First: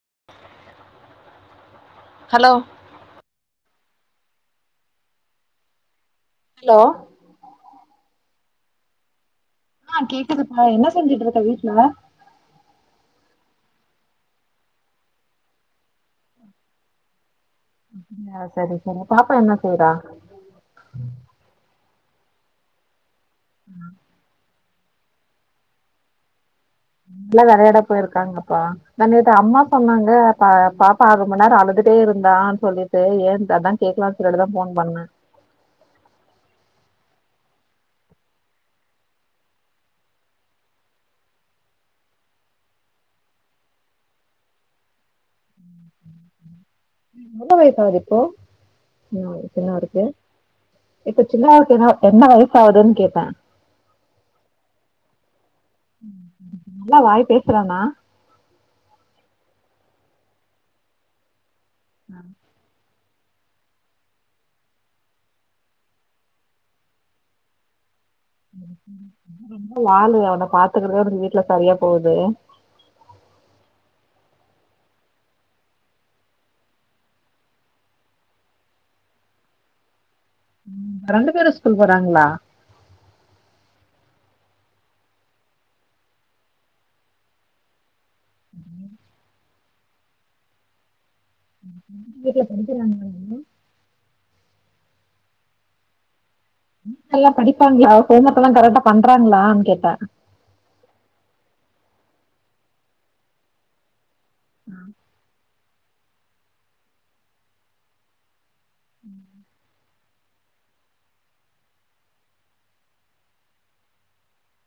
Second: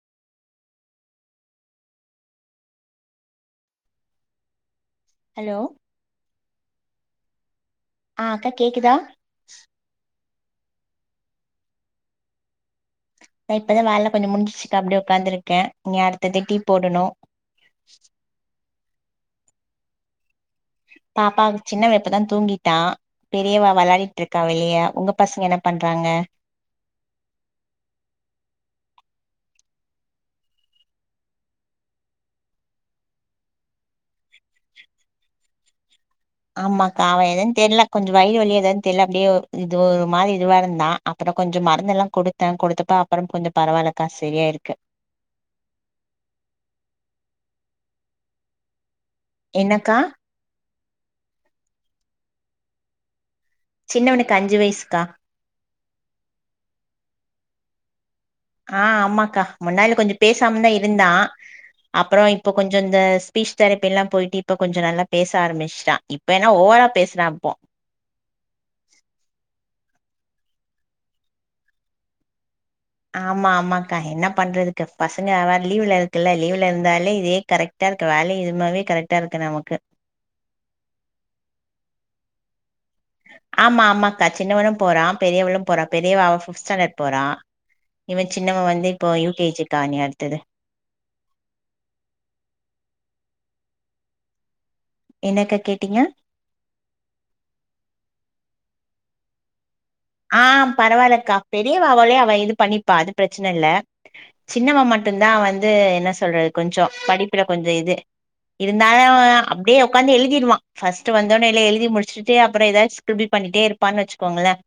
[inaudible] Hello hello hello ஆ அக்கா கேக்குதா ஆ கேக்குதுப்பா என்ன செஞ்சிட்டு இருக்க வீட்ல நா இப்பதா வேவ கொஞ்சோ முடிஞ்ச்க்கா அப்படியே உக்காந்துருக்கே நீங்க அடுத்தது டீ போடணு ஆ சரி சரி பாப்பா என்ன [unintelligible] பாப்பாவு சின்னவே இப்பதான்தா தூங்கிட்டா பெரியவே விளாடிட்டு இருக்கா வெளிய உங்க பசங்க என்ன பண்றாங்க நல்ல விளையாட போயிருக்காங்கபா நா நேத்து அம்மா சொன்னாங்க பா பாப்பா ஆரு மண் நேரம் அழுதுட்டே இருந்தான் சொல்லிட்டு ஏன் அதான் கேக்கலாம்னு சொல்லிட்டுதா போன் பண்ணே ஆமாக்கா அவ ஏதது தெரில கொஞ்ச வயிறு வலி எதாது தெரில அப்படியே இது ஒரு மாரி இதுவா இருந்தா அப்புற கொஞ்ச மருந்தெல்லா குடுத்த குடுத்தப்ப அப்புற கொஞ்ச பரவால்லக்கா செரியா இருக்கு என்ன வயசாவது இப்போ [unintelligible] என்னக்கா சின்னவருக்கு இப்ப சின்னாவுக்கு என்ன என்ன வயசு ஆகுதுன் கேட்ட சின்னவனுக்கு அஞ்சு வயசுக்கா நல்லா வாய்ப்பே கிறானா ஆ ஆமாக்கா முன்னாடில கொஞ்ச பேசாம தா இருந்தா அப்புற இப்ப கொஞ்சோ இந்த ஸ்பீச் தெரப்பி எல்லா போயிட்டு இப்ப கொஞ்ச நல்லா பேச ஆரம்பிச்சட்டா இப்ப என்னா ஓவரா பேச்றாப்போ நல்லா வாலு அவன பாத்துக்கறதே உனக் வீட்டுல சரியா போகுது ஆமா ஆமாக்கா என்ன பண்றதுக்கு பசங்க அவா லீவுல இருக்குல்ல லீவ்ல இருந்தாலே இதே கரெக்ட்டா இருக்கு வேல இதுமாவே கரெக்ட்டா இருக்கு நமக்கு ரெண்டு பேரு ஸ்கூல் போறாங்களா ஆமா ஆமாக்கா சின்னவனு போறா பெரியவளு போறா பெரியவ அவெ ஃபிப்த் ஸ்டாண்டர்ட் போறா இவ சின்னவ வந்து இப்போ யூ கே ஜி காணியாடுத்தது வீட்டுல படிக்கிறாங்கள வந்து என்னக்க கேட்டீங்க நல்ல படிப்பாங்களா ஹோம் ஒர்க் எல்லா கரெட்டா பண்றாங்களா கேட்ட ஆ பரவாயில்லக்கா பெரியவ அவளே அவெ இது பண்ணிப்பா அது பிரச்சன இல்ல சின்னவ மட்டு தா வந்த் இது என்ன சொல்றது கொஞ்சோ படிப்புல கொஞ்சோ இது இருந்தாலு அவ அப்படியே உட்காந்து எழுதிடுவான் ஃபஸ்டு வந்தடனேல்ல எழுதி முடிச்சட்டுப்புறம்தாவது [unintelligible] பண்ணிட்டேப்பான்னு வச்சுோங்களன்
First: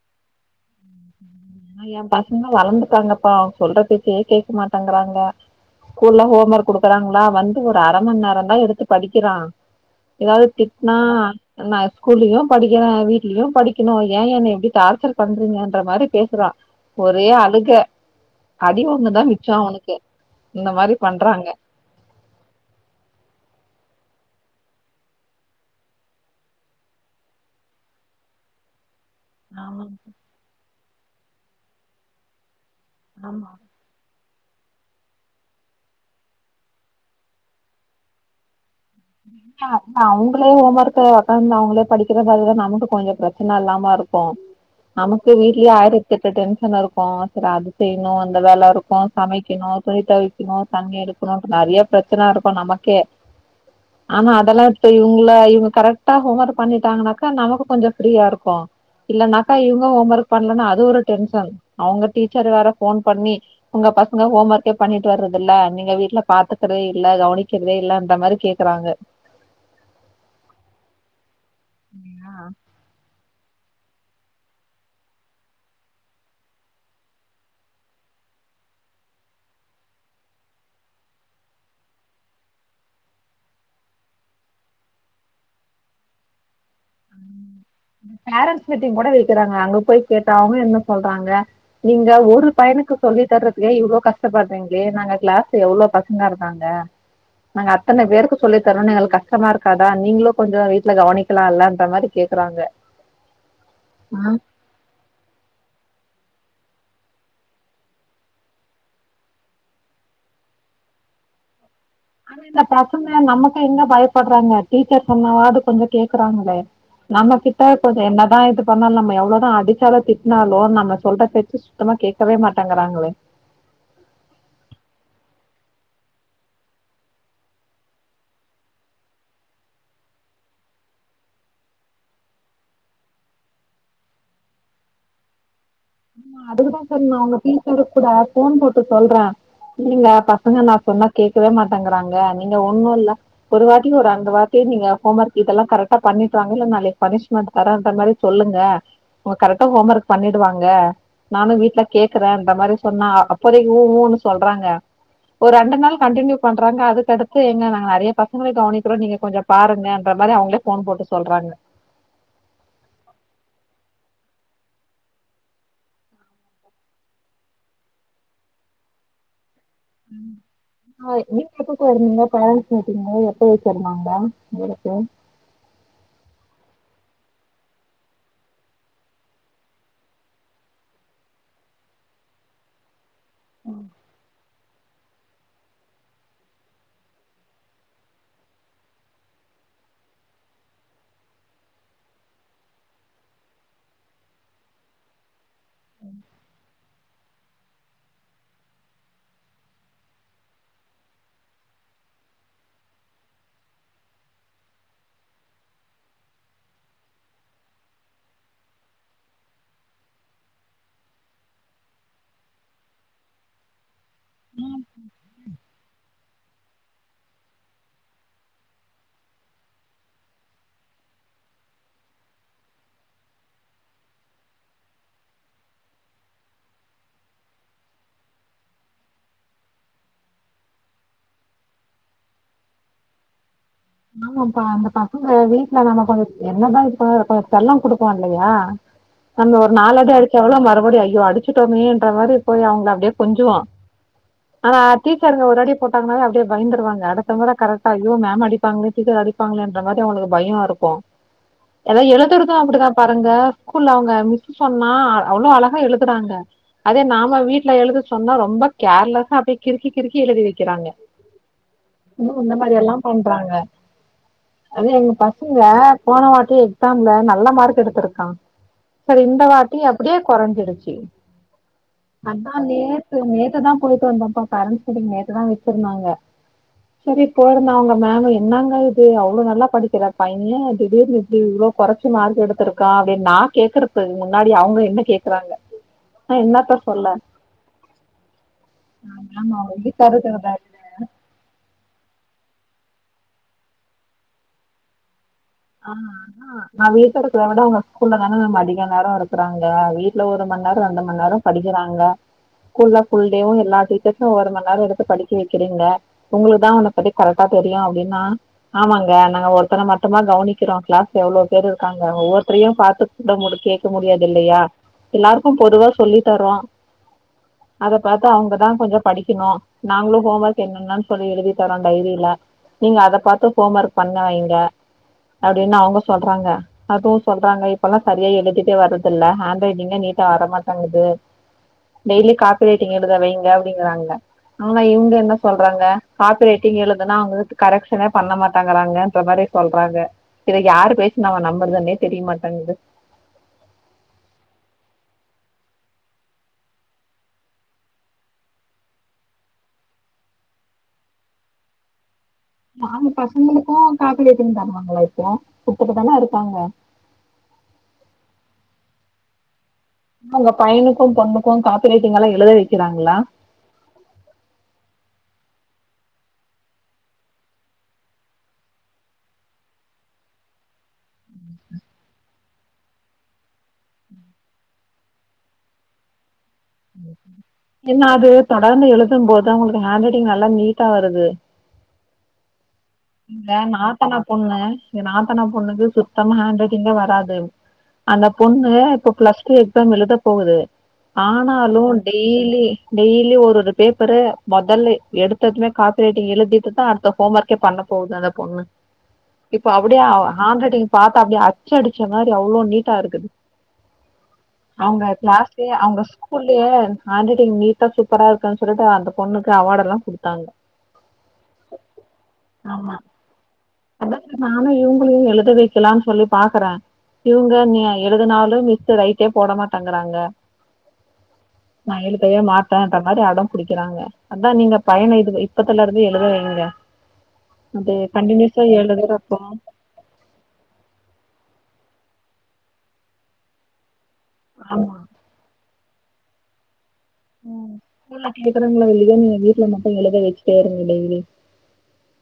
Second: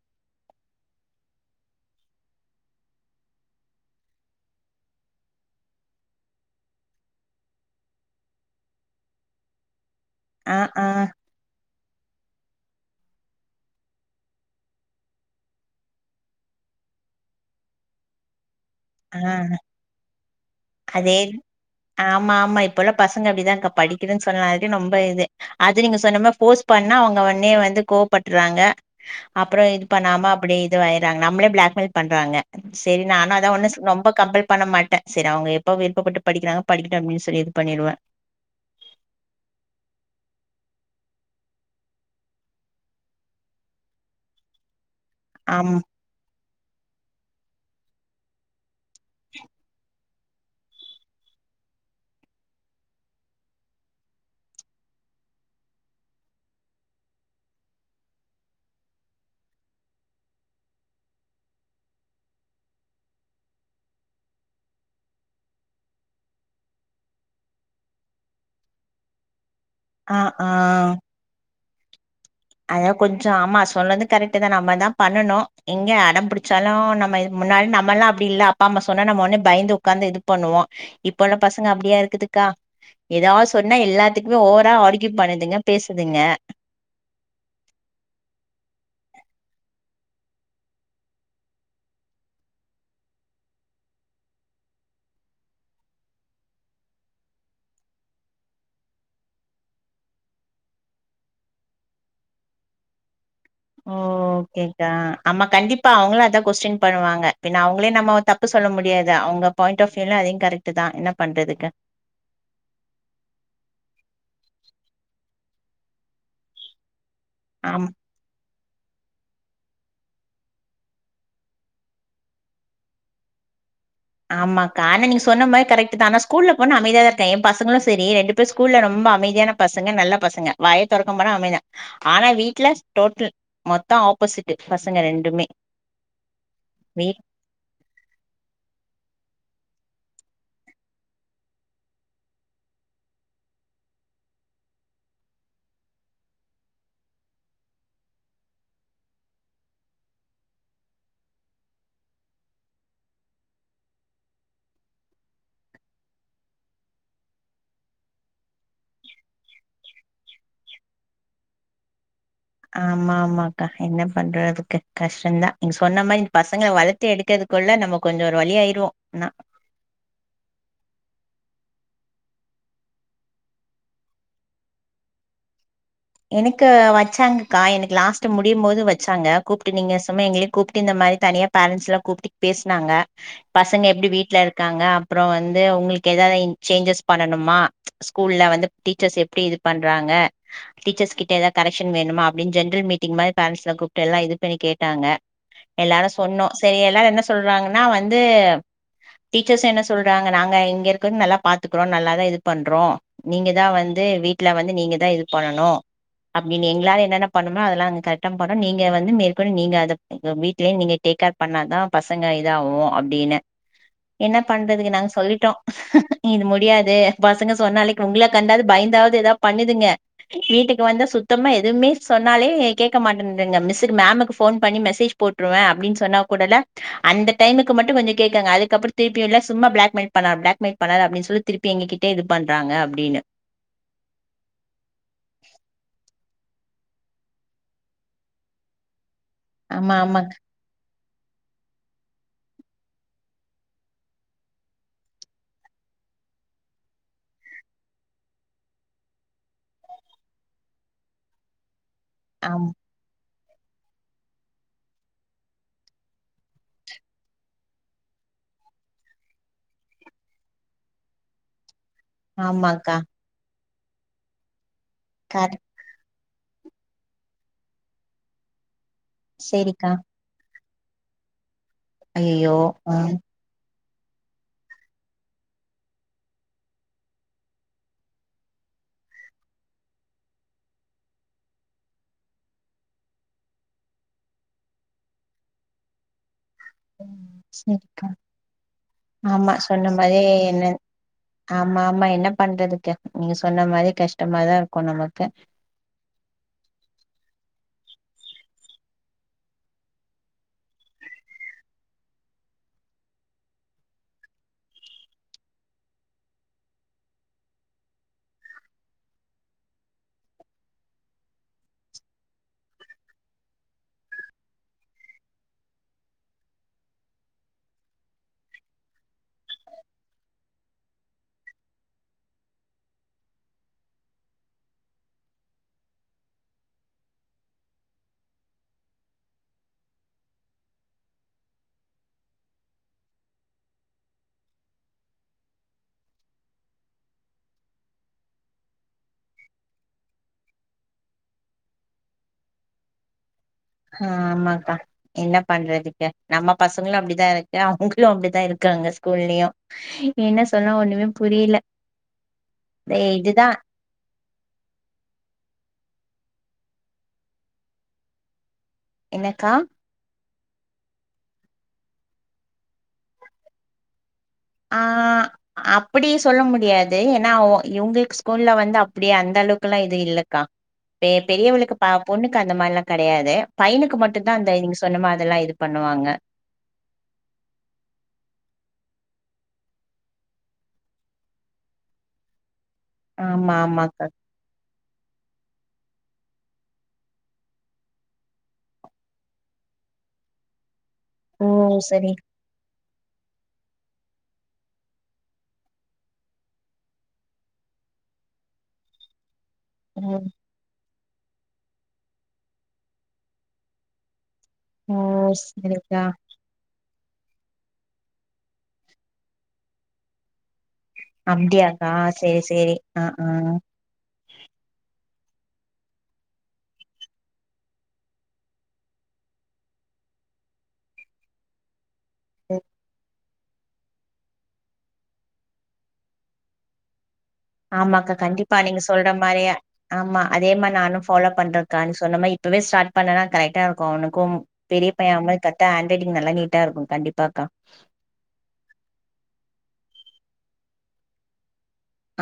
ம் ஆ என் பசங்க வளர்ந்துதூட்ங்காங்கப்பா சொல்ற பேச்சியே கேட்க மாட்டேங்கறாங்க ஸ்கூல்ல ஹோம் ஒர்க் கொடுக்குறாங்களா வந்து ஒரு அரைமணி நேரம தான் எடுத்து படிக்கிறா ஏதாவது ஆ ஆ திட்னா நா ஸ்கூலுக் படிக்கேன் வீட்லயும் படிக்கணும் ஏன் என்ன எப்படி டார்ச்சர் பண்றீங்கன்ற மாரி பே றான் ஒரே அழுக அடி வாங்குனது ஆ தான் மிச்சம் அவனுக்கு இந்த மாரி அதே பண்றாங்க ஆமா ஆமா இப்பல்லாம் பசங்க அப்படிதாகா படி க்துன்னு சொன்னாடி ரொம்ப இது அது நீங்க சொன்னம போஸ் பண்ணா அவங்க உடனே வந்து கோப்பட்றாங்க அப்புறம் ஆமா இது பண்ணாம அப்படியே [unintelligible] றாங்க நமளே பிளாக்மெயில் பண்றாங்க சரி நானும் ஆமா அதான் ஒண்ணு சொல் ரொம்ப கம்பல் பண்ண மாட்டேன் சரி அவங்க எப் எப்ப விருப்பப்பட்டு படிக்கிறாங்க படிக்கட்டும் அப்படின்னு சொல்லி இது பண்ணிடுவேன் இல இல்ல அவங்களே ஹோம் ஒர்க்க உடக்கந்து அவங்களே படிக்கிற மாரிதான் நமக்கு கொஞ்சம் பிரச்சன இல்லாம இருக்கும் நமக்கு வீட்லயே ஆம் ஆயிரத்தேட்டு டென்ஷன் இருக்கும் [unintelligible] அது செய்ணு அந்த வேல இருக் [unintelligible] சமைக்கணு துணி தொவைக் க்கணு தண்ணி எடுக்கணு நறைய பிரச்சன இருக்கு நமக்கே ஆனா அதெல்லா இப்ப இவங்கலா இவங்க கரெக்ட்டா ஹோம் ஒர்க் பண்ணிட்டாங்கனாக்கா நமக்கு கொஞ்சோ ஃப்ரீயாருக்கு இல்லனாக்கா இவங்க ஹோம் ஒர்க் பண்ணலனா அது ஒரு டென்ஷன் அவுங்க டீச்சரு வேற ஃபோன் பண்ணி உங்க பசங்க ஹோம் ஒர்க்கே பண்ணிட்டு வரதில்ல நீங்க வீட்ல பாத்துக்கற்தே இல்ல கவனிக்கற்தே இல்ல அந்த மாரி கே க்கறாங்க அ ஆ ஆ ஐயோ கொஞ்சோ ஆமா சொன்னது கரக்ட்டு தா நம்ம தா பண்ணணு எங்க அடம் புடிச்சாலு நம்ம முன்னாடி நம்மல்லா அப்டி இல்ல அப்பா அம்மா சொன்னா நம்ம ஒட்னே பயந்து உக்காந்து இது பண்ணுவோ இப்ப உள்ள பசங்க அப்டியா இருக்குதுக்கா எதா சொன்னா எல்லாத்துக்குமே ஓவரா ஆர்கியு பண்ணுதுங்க பேசுதுங்க பேரன்ஸ் மீட்டிங் கூட வெக்கறாங்க அங்க போய் கேட்டா அவுங்க என்ன சொல்றாங்க நீங்க ஒரு பையனுக்கு சொல்லி தர்றதுக்கே இவ்ளோ கஷ்டப்படறீங்களே நாங்க கிளாஸ்ல எவ்ளோ பசங்க இருந்தாங்க நாங்க அத்தன பேருக்கு சொல்லி தரோன்னு எங்ளுக்கு கஷ்டமா இருக்காதா நீங்களு கொஞ்சோ வீட்ல கவனிக்கலா இல்ல [unintelligible] மாரி கேக்கறாங்க ஓ ஓகேக்கா ஆமா கண்டிப் ப்ப அவுங்களு அதா கொஸ்டின் பண்ணுவாங்க பின்ன அவுங்களயு நம்ம தப்பு சொல்ல முடியாது அவுங்க பாயிண்ட் ஆஃப் வியூல அதயு கரெக்ட்டு தா என்ன பண்றதுங்க ஆனா இந்த பசங்க நமக்கு எங்க பயப்படுறாங்க டீச்சர் சொன்னாவாது கொஞ்சோ கேக்கறாங்களே நம்ம கிட்ட ஆமா கொஞ்சோ என்ன தா இது சொன்னாலு நம்ம எவ்ளோ தா அடிச்சாலு திட்னாலு நம்ம சொல்ற பேச்சு சுத்தமா கேக்கவே மாட்டங்கிறாங்களே ஆமாக்கா ஆனா நீங்க சொன்ன மாரி கரெக்ட்டு தா ஆனா ஸ்கூல்ல போனா அமைதியா தா இருக்கா எம்பசங்களு செரி ரெண்டு பேரு ஸ்கூல்ல ரொம்ப அமைதியான பசங்க நல்ல பசங்க வாயே தொறக்க மாட்டா அமைதா ஆனா வீட்ல டோட்டல் மொத்தோ ஆப்போசிட்டு பசங்க ரெண்டுமே நா அதுக்கு தா சொன்ன வீட் அவுங்க டீச்சருக் கூட ஃபோன் போட் சொல்றே இல்ல பசங்க நா சொன்னா கேக்கவே மாட்டேங்கறாங்க நீங்க ஒன்னு இல்ல ஒரு வாட்டி ஒரு ரெண்டு வாட்டி நீங்க ஹோம் ஒர்க் இதெல்லா கரெக்டா பண்ணிட்டுவாங்க இல்ல நாளைக்கு பனிஷ்மெண்ட் தரன்ற மாரி சொல்லுங்க உங்க கரெக்டா ஹோம் ஒர்க் பண்ணிடுவாங்க நானும் வீட்ல கேக்குறேன்ற மாரி சொன்னா அப்போதே ஊஊன்னு சொல்றாங்க ஒரு ரெண்டு நாள் கண்டினியூ பண்றாங்க அதுக்கடுத்து எங்க நாங்க நெறைய பசங்களை கவனிக்கிறோ நீங்க கொஞ்ச பாருங்கன்ற மாரி அவங்களே போன் போட்டு சொல்றாங்க ஆமா ஆமா அக்கா என்ன பண்றதுக்கு கஷ்டம்தா நீங்க சொன்ன மாரி இந்த பசங்க வளத்து எடுக்கிறதுக்குள்ள நம்ம கொஞ்சோ ஒரு வழி ஆயிருவோம் ஆனா ஆ நீங்க எப்ப போரிங்க பேரண்ஸ் மீட்டிங்கு எப்போ வச்சிருந்தாங்கா இவளுக்கு எனக்கு வச்சாங்கக்கா எனக்கு லாஸ்ட் முடியும் போது வச்சாங்க கூப்ட்டு நீங்க சும்மா எங்களயு கூப்டு இந்த மாரி தனியா பேரன்ஸ்லா கூப்டு பேசுனாங்க பசங்க எப்டி வீட்ல இருக்காங்க அப்றோ வந்து உங்களுக்கு எதாவது சேஞ்சஸ் பண்ணணுமா ஸ்கூல்ல வந்து டீச்சர்ஸ் எப்டி இது பண்றாங்க டீச்சர்ஸ் கிட்ட எதா கரெக்ஷன் வேணுமா அப்டின் ஜென்ரல் மீட்டிங் மாரி பேரன்ஸ்லா கூப்ட்டு எல்லா இது பண்ணி கேட்டாங்க எல்லாரு சொன்னோ சரி எல்லாரு என்ன சொல்றாங்கன்னா வந்து டீச்சர்ஸ் என்ன சொல்றாங்க நாங்க இங்கே இருக்கந்து நல்லா பாத்துக்குறோ நல்லாதா இது பண்றோம் நீங்கதா வந்து வீட்ல வந்து நீங்கதா இது பண்ணணு அப்டின்னு எங்களால என்னென்ன பண்ணணுமோ அதெல்லா கரெக்ட பண்றோம் நீங்க வந்து மேற்கொண்டு நீங்க அத வீட்லே நீங்க டேக்கர் பண்ணாதா பசங்க இதாவு அப்டின்னு என்ன ஆ பண்றதுக்கு நாங்க சொல்லிட்டோ இது முடியாது பசங்க சொன்னளைக்கு உங்க கண்டாவது பயந்தாவது ஏதாவது பண்ணுதுங்க வீட்டுக்கு வந்த சுத்தமா எதுமே சொன்னாலே கேக்க மாட்டேன்துங்க மிஸ்க்கு மேமுக்கு ஃபோன் பண்ணி மெசேஜ் போட்ருவே அப்டின்னு சொன்னா கூடல்ல அந்த டைமுக்கு மட்டு கொஞ்ச கேக்குங்க அதுக்கப்புற திருப்பி இல்ல சும்மா ப்ளாக்மெயில் பன்னா ப்ளாக்மெயில் பன்னாத அப்டின்னு சொல்லி திருப்பி எங்க கிட்டே இது பண்றாங்க அப்டினு ஆமாப்பா அந்த பசங்க வீட்ல நம்ம கொஞ்ச என்னதா இப்ப கொஞ்ச செல்ல கொடுப்போ இல்லையா அந்த ஒரு ஆமா நாளடி ஆமாக் அடிச்சா கூட மறுபடியு ஐயோ அடிச்சுட்டோமேன்ற மாரி போய் அவுங்கல அப்டியே கொஞ்சுவா ஆனா டீச்சர்ங்க ஒரு அடி போட்டாங்கன்னனாலே அப்டியே பயந்துடுவாங்க அடுத்தமுற கரெக்டா ஐயோ மேம் அடி பண்ணிட்டு டீச்சர் அடிப்பாங்களேன்ற மாரி அவங்களுக்கு பயம் இருக்கும் ஏதாவது எழுத்துறது ஆம் அப்டிதா பாருங்க ஸ்கூல்ல அவங்க மிஸ் சொன்னா அவ்ளோ அழகா எழுதுறாங்க அதே நாம வீட்ல எழுத சொன்னா ரொம்ப கேர்லஸ்ஸா அப்டியே கிருக்கி கிருக்கி எழுதி வைக்கிறாங்க ம் இந்த மாரி எல்லா ஆமாக்கா பண் அ அது எங்க பசங்க கரெக்ட் போன வாட்டி எக்ஸாம்ல நல்ல மார்க் எடுத்திருக்கா சரி இந்த வாட்டி சேரிக்கா அப்டியே குறஞ்சிடுச்சு எ ஐயையோ அதா ஆ நேத்து, நேத்து தா போய் [unintelligible] மீட்டிங் நேத்து தா வச்சிருந்தாங்க. செரி போரந்த அவங் மேம் என்னாங்க இது? அவ்ளோ நல்லா படிக்கிற பையன் திடீர்னு இப்டி இவ்ளோ கொறைச்சு மார்க் எடுத்திருக்கான் அப்டினு நா கேக்கறதுக்கு முன்னாடி அவங்க என்னை கேக்குறாங்க. நா என்னத்த சொல்ல செரிக்கா. ஆமா மேம் அவங்க சொன்ன வீட்ல மாரி இருக்கிறத என்ன ஆமா ஆமா என்ன பண்றதுக்கு. நீங்க சொன்ன மாரி கஷ்டமாதா இருக்கும் நமக்கு. ஆ ஆ நான் வீட்ல இருக்கிறத விட உங்க ஸ்கூல்ல தான அதிக நேரம் இருக்றாங்க. வீட்ல ஒரு மன் நேரம், ரெண்டு மன் நேரம் படிக்கிறாங்க. ஸ்கூல்ல ஃபுல் டேவும் எல்லா டீச்சர்ஸும் ஒரு மன் நேரம் எடுத்து படிக்க வக்கிறீங்க. ஒங்களுக்கு தா அவன பத்தி கரெக்டா தெரியும் அப்டின்னா, ஆமாங்க நாங்க ஒருத்தர மட்டும்மா கவனி க்கிறோம். கிளாஸ்ல எவ்ளோ பேரு இருக்காங்க? ஒவ்வொருத்தரையும் பாத்து கூட கேக்க முடியாது இல்லையா? எல்லாருக்கும் பொதுவா சொல்லி தரோம். அத பாத்து அவங்கதா கொஞ்சம் படிக்கணும். நாங்களும் ஹோம் ஒர்க் என்னன்ன சொல்லி எழுதி தரோம் டைரில. நீங்க அத பாத்து ஹோம் ஒர்க் பண்ண வைங்க. அப்டின்னு அவங்க சொல்றாங்க. அதுவும் சொல்றாங்க இப்பல்லாம் சரியா எழுதிட்டே வரதில்ல. ஹேண்ட் ரைட்டிங்கே நீட்டா வரமாட்டங்குது. டெய்லி காப்பி ரைட்டிங் எழுத வைங்க அப்டிங்றாங்க. ஆனா இவங்க என்ன சொல்றாங்க காப்பி ரைட்டிங் எழுதுனா அவங்க கரக்ஷானே பண்ண மாட்டேங்கறாங்க அப்டி மாரி சொல்றாங்க. இதுக்கு யாரு பேச்சு நாம நம்பறதன்னே தெரியமாட்டேங்குது. ஆ ஆமாக்கா. என்ன பண்றதுக்கு? நம்ம பசங்களும் அப்டிதான் இருக்கு, அவங்களும் அப்டிதா இருக்காங்க ஸ்கூல்லயும். என்ன சொல்ல ஒண்ணுமே புரீல. நாம் பசங்களுக்கும் காப்பி ரெய்ட்டிங் பண்ணுவாங்களா இப்போ. திருத் தான இருக்காங்க? என்னக்கா? உங்க பையனுக்கும், பொண்ணுக்கும் காப்பி ரைட்டிங் எல்லாம் எழுத வக்கிறாங்ளா? ஆ அப்டி சொல்ல முடியாது. ஏன்னா அவ இவங்களுக்கு ஸ்கூல்ல வந்து அப்டி அந்த அளவுக்கு எல்லாம் இது இல்லக்கா. பெ பெரியவளுக்கு ப பொண்ணுக்கு அந்த மாதிரி எல்லாம் கெடையாது. பையனுக்கு மட்டுந்தா இந்த நீங்க சொன்ன மாதிரில்லாம் இது பண்ணுவாங்க. என்னா அது தொடர்ந்து எழுதும் போதும் அவங்களுக்கு ஹேண்ட் ரைட்டிங் நல்லா, நீட்டா வருது. இங்க ஆமா ஆமாக்கா நாத்தனா பொண்ணு ஏ நாத் நாத்தனா பொண்ணுக்கு சுத்தம்மா ஹேண்ட் ரைட்டிங்கே வராது. அந்த பொண்ணு இப்ப பிளஸ் டூ எக்ஸாம் எழுதப் போகுது. ஓ ஆனாலும் சரி டெய்லி டெய்லி ஒரு ஒரு பேப்பர மொதல்ல எடுத்ததுமே காபி ரைட்டிங் எழுதிட்டு தா, அடுத்த ஹோம் ஒர்க்கே பண்ணப் போ போகுது அந்த பொண்ணு இப்போ அப்டியே அவ ம் ஹாண்ட் ரைட்டிங் பாத்தா அப்டியே அச்சு அடிச்ச மாரி அவ்ளோ நீட்டா இருக்குது. ஓ அவங்க கிளாஸ்லயே, அவங்க சரிக்கா ஸ்கூல்லயே ஹாண்ட் ரைட்டிங் நீட்டா, சூப்பரா இருக்குன் சொல்லிட்டு அந்த பொண்ணுக்கு அவார்ட் எல்லா குடுத்தாங்க. செரி ஆமா ஆஹ், ஆஹ் அதா நானு இவங்களையு எழுத வெக்கலான் சொல்லி பாக்கறே. இவங்க நெ எழுதுனாலு மிஸ்ஸு ரைட்டே போட மாட்டேங்கறாங்க. நா எழுதவே மாட்டேன்ற மாரி அடம் பிடிக்கிறாங்க. அதா நீங்க பையன இதுல இப்பத்துல இருந்தே எழுத வைங்க. அது கன்டினியூ கா நீங்க சொல்ற மாரியே, ஆமா அதே மாரி நானு ஃபாலோ பண்ற கா நீ சொன்ன மாரி இப்பவே ஸ்டார்ட் பண்ணன்னா கரெட்டா இருக்கு அவனுக் கும். பெரிய ஆமா பைய [unintelligible] கத் ட்டா ஹாண்ட் ரைட்டிங் நல்லா நீட்டா இருக்கு, கண்டிப்பா உம் ஸ்கூல்ல கேக்கறாங்ளோ, இல்லையோ நீங்க வீட்ல எழுத வெச்சுட்டேருங்க டெய்லி.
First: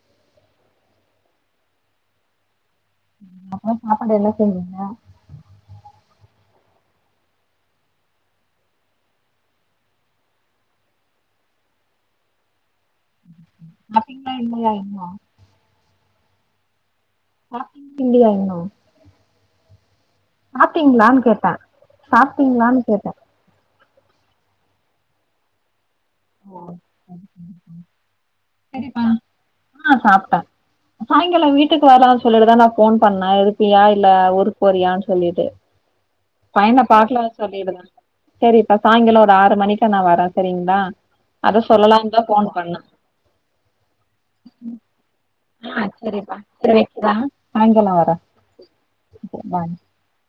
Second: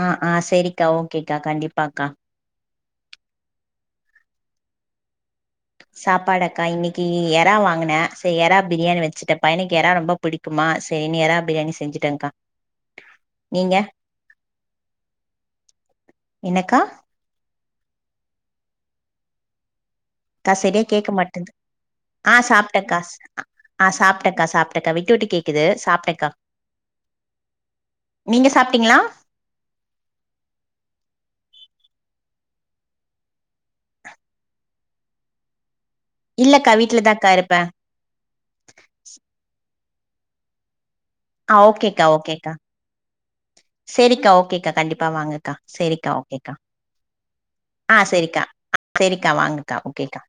ஆஹ் ஆஹ் செரிக்கா. ஓகேக்கா, கண்டிப்பாக்கா. ம், அப்றோ சாப்பாடு என்ன செஞ்சிங்க சாப்பாடாக்கா இன்னிக்கி எறா வாங்குனே சேரி எறா பிரியாணி வெச்சிட்ட பையனுக்கு எறா ரொம்ப பிடிக்குமா சேரினு எறா பிரியாணி செஞ்சுட்டேக்கா சாப்டீங்களா இல்லையா இன்னு என்னக்கா சாப்டீங் [inaudible] இல்லயா இன்னு [inaudible] கா செரியா கேட்க சாப்டீங்களான்னு மாட்டுன்து கேட்டே ஆ சாப்டீங்களான்னு சாப்ட்டக்கா கேட்டே ஸ் ஆ சாப்ட்டக்கா சாப்ட்டக்கா விட்டு விட்டு கேக்குது சாப் ஓ நீங்க [inaudible] சாப்ட்டீங்களா செரிப்பா ஆ சாப்ட்ட சாய்ங்காலோ வீட் வீட்டுக்கு வரலான் சொல்லிட்டுதா நா ஃபோன் பண்ணே இருப்பியா இல்ல ஊருக்கு போறியான் சொல்லிட்டு இல்லக்கா பையன வீட்லதாக்கா பாக்கலானு இருப்பே சொல்லிட்டு தா சேரி இப்ப சாய்ங்காலோ ஒரு ஆறு மணிக் ட்டா நா வர சரிங்களா ஆ அத ஓகேக்கா சொல்லலான்னுதா ஃபோன் ஓகேக்கா பண்ணே சேரிக்கா ஓகேக்கா கண்டிப்பா வாங்கக்கா ஆ சேரிக்கா சரிப்பா ஓகேக்கா சரி வைக்கிறே சாயங்காலோ ஆ வரே சேரிக்கா சேரிக்கா பாய் வாங்கக்கா ஓகேக்கா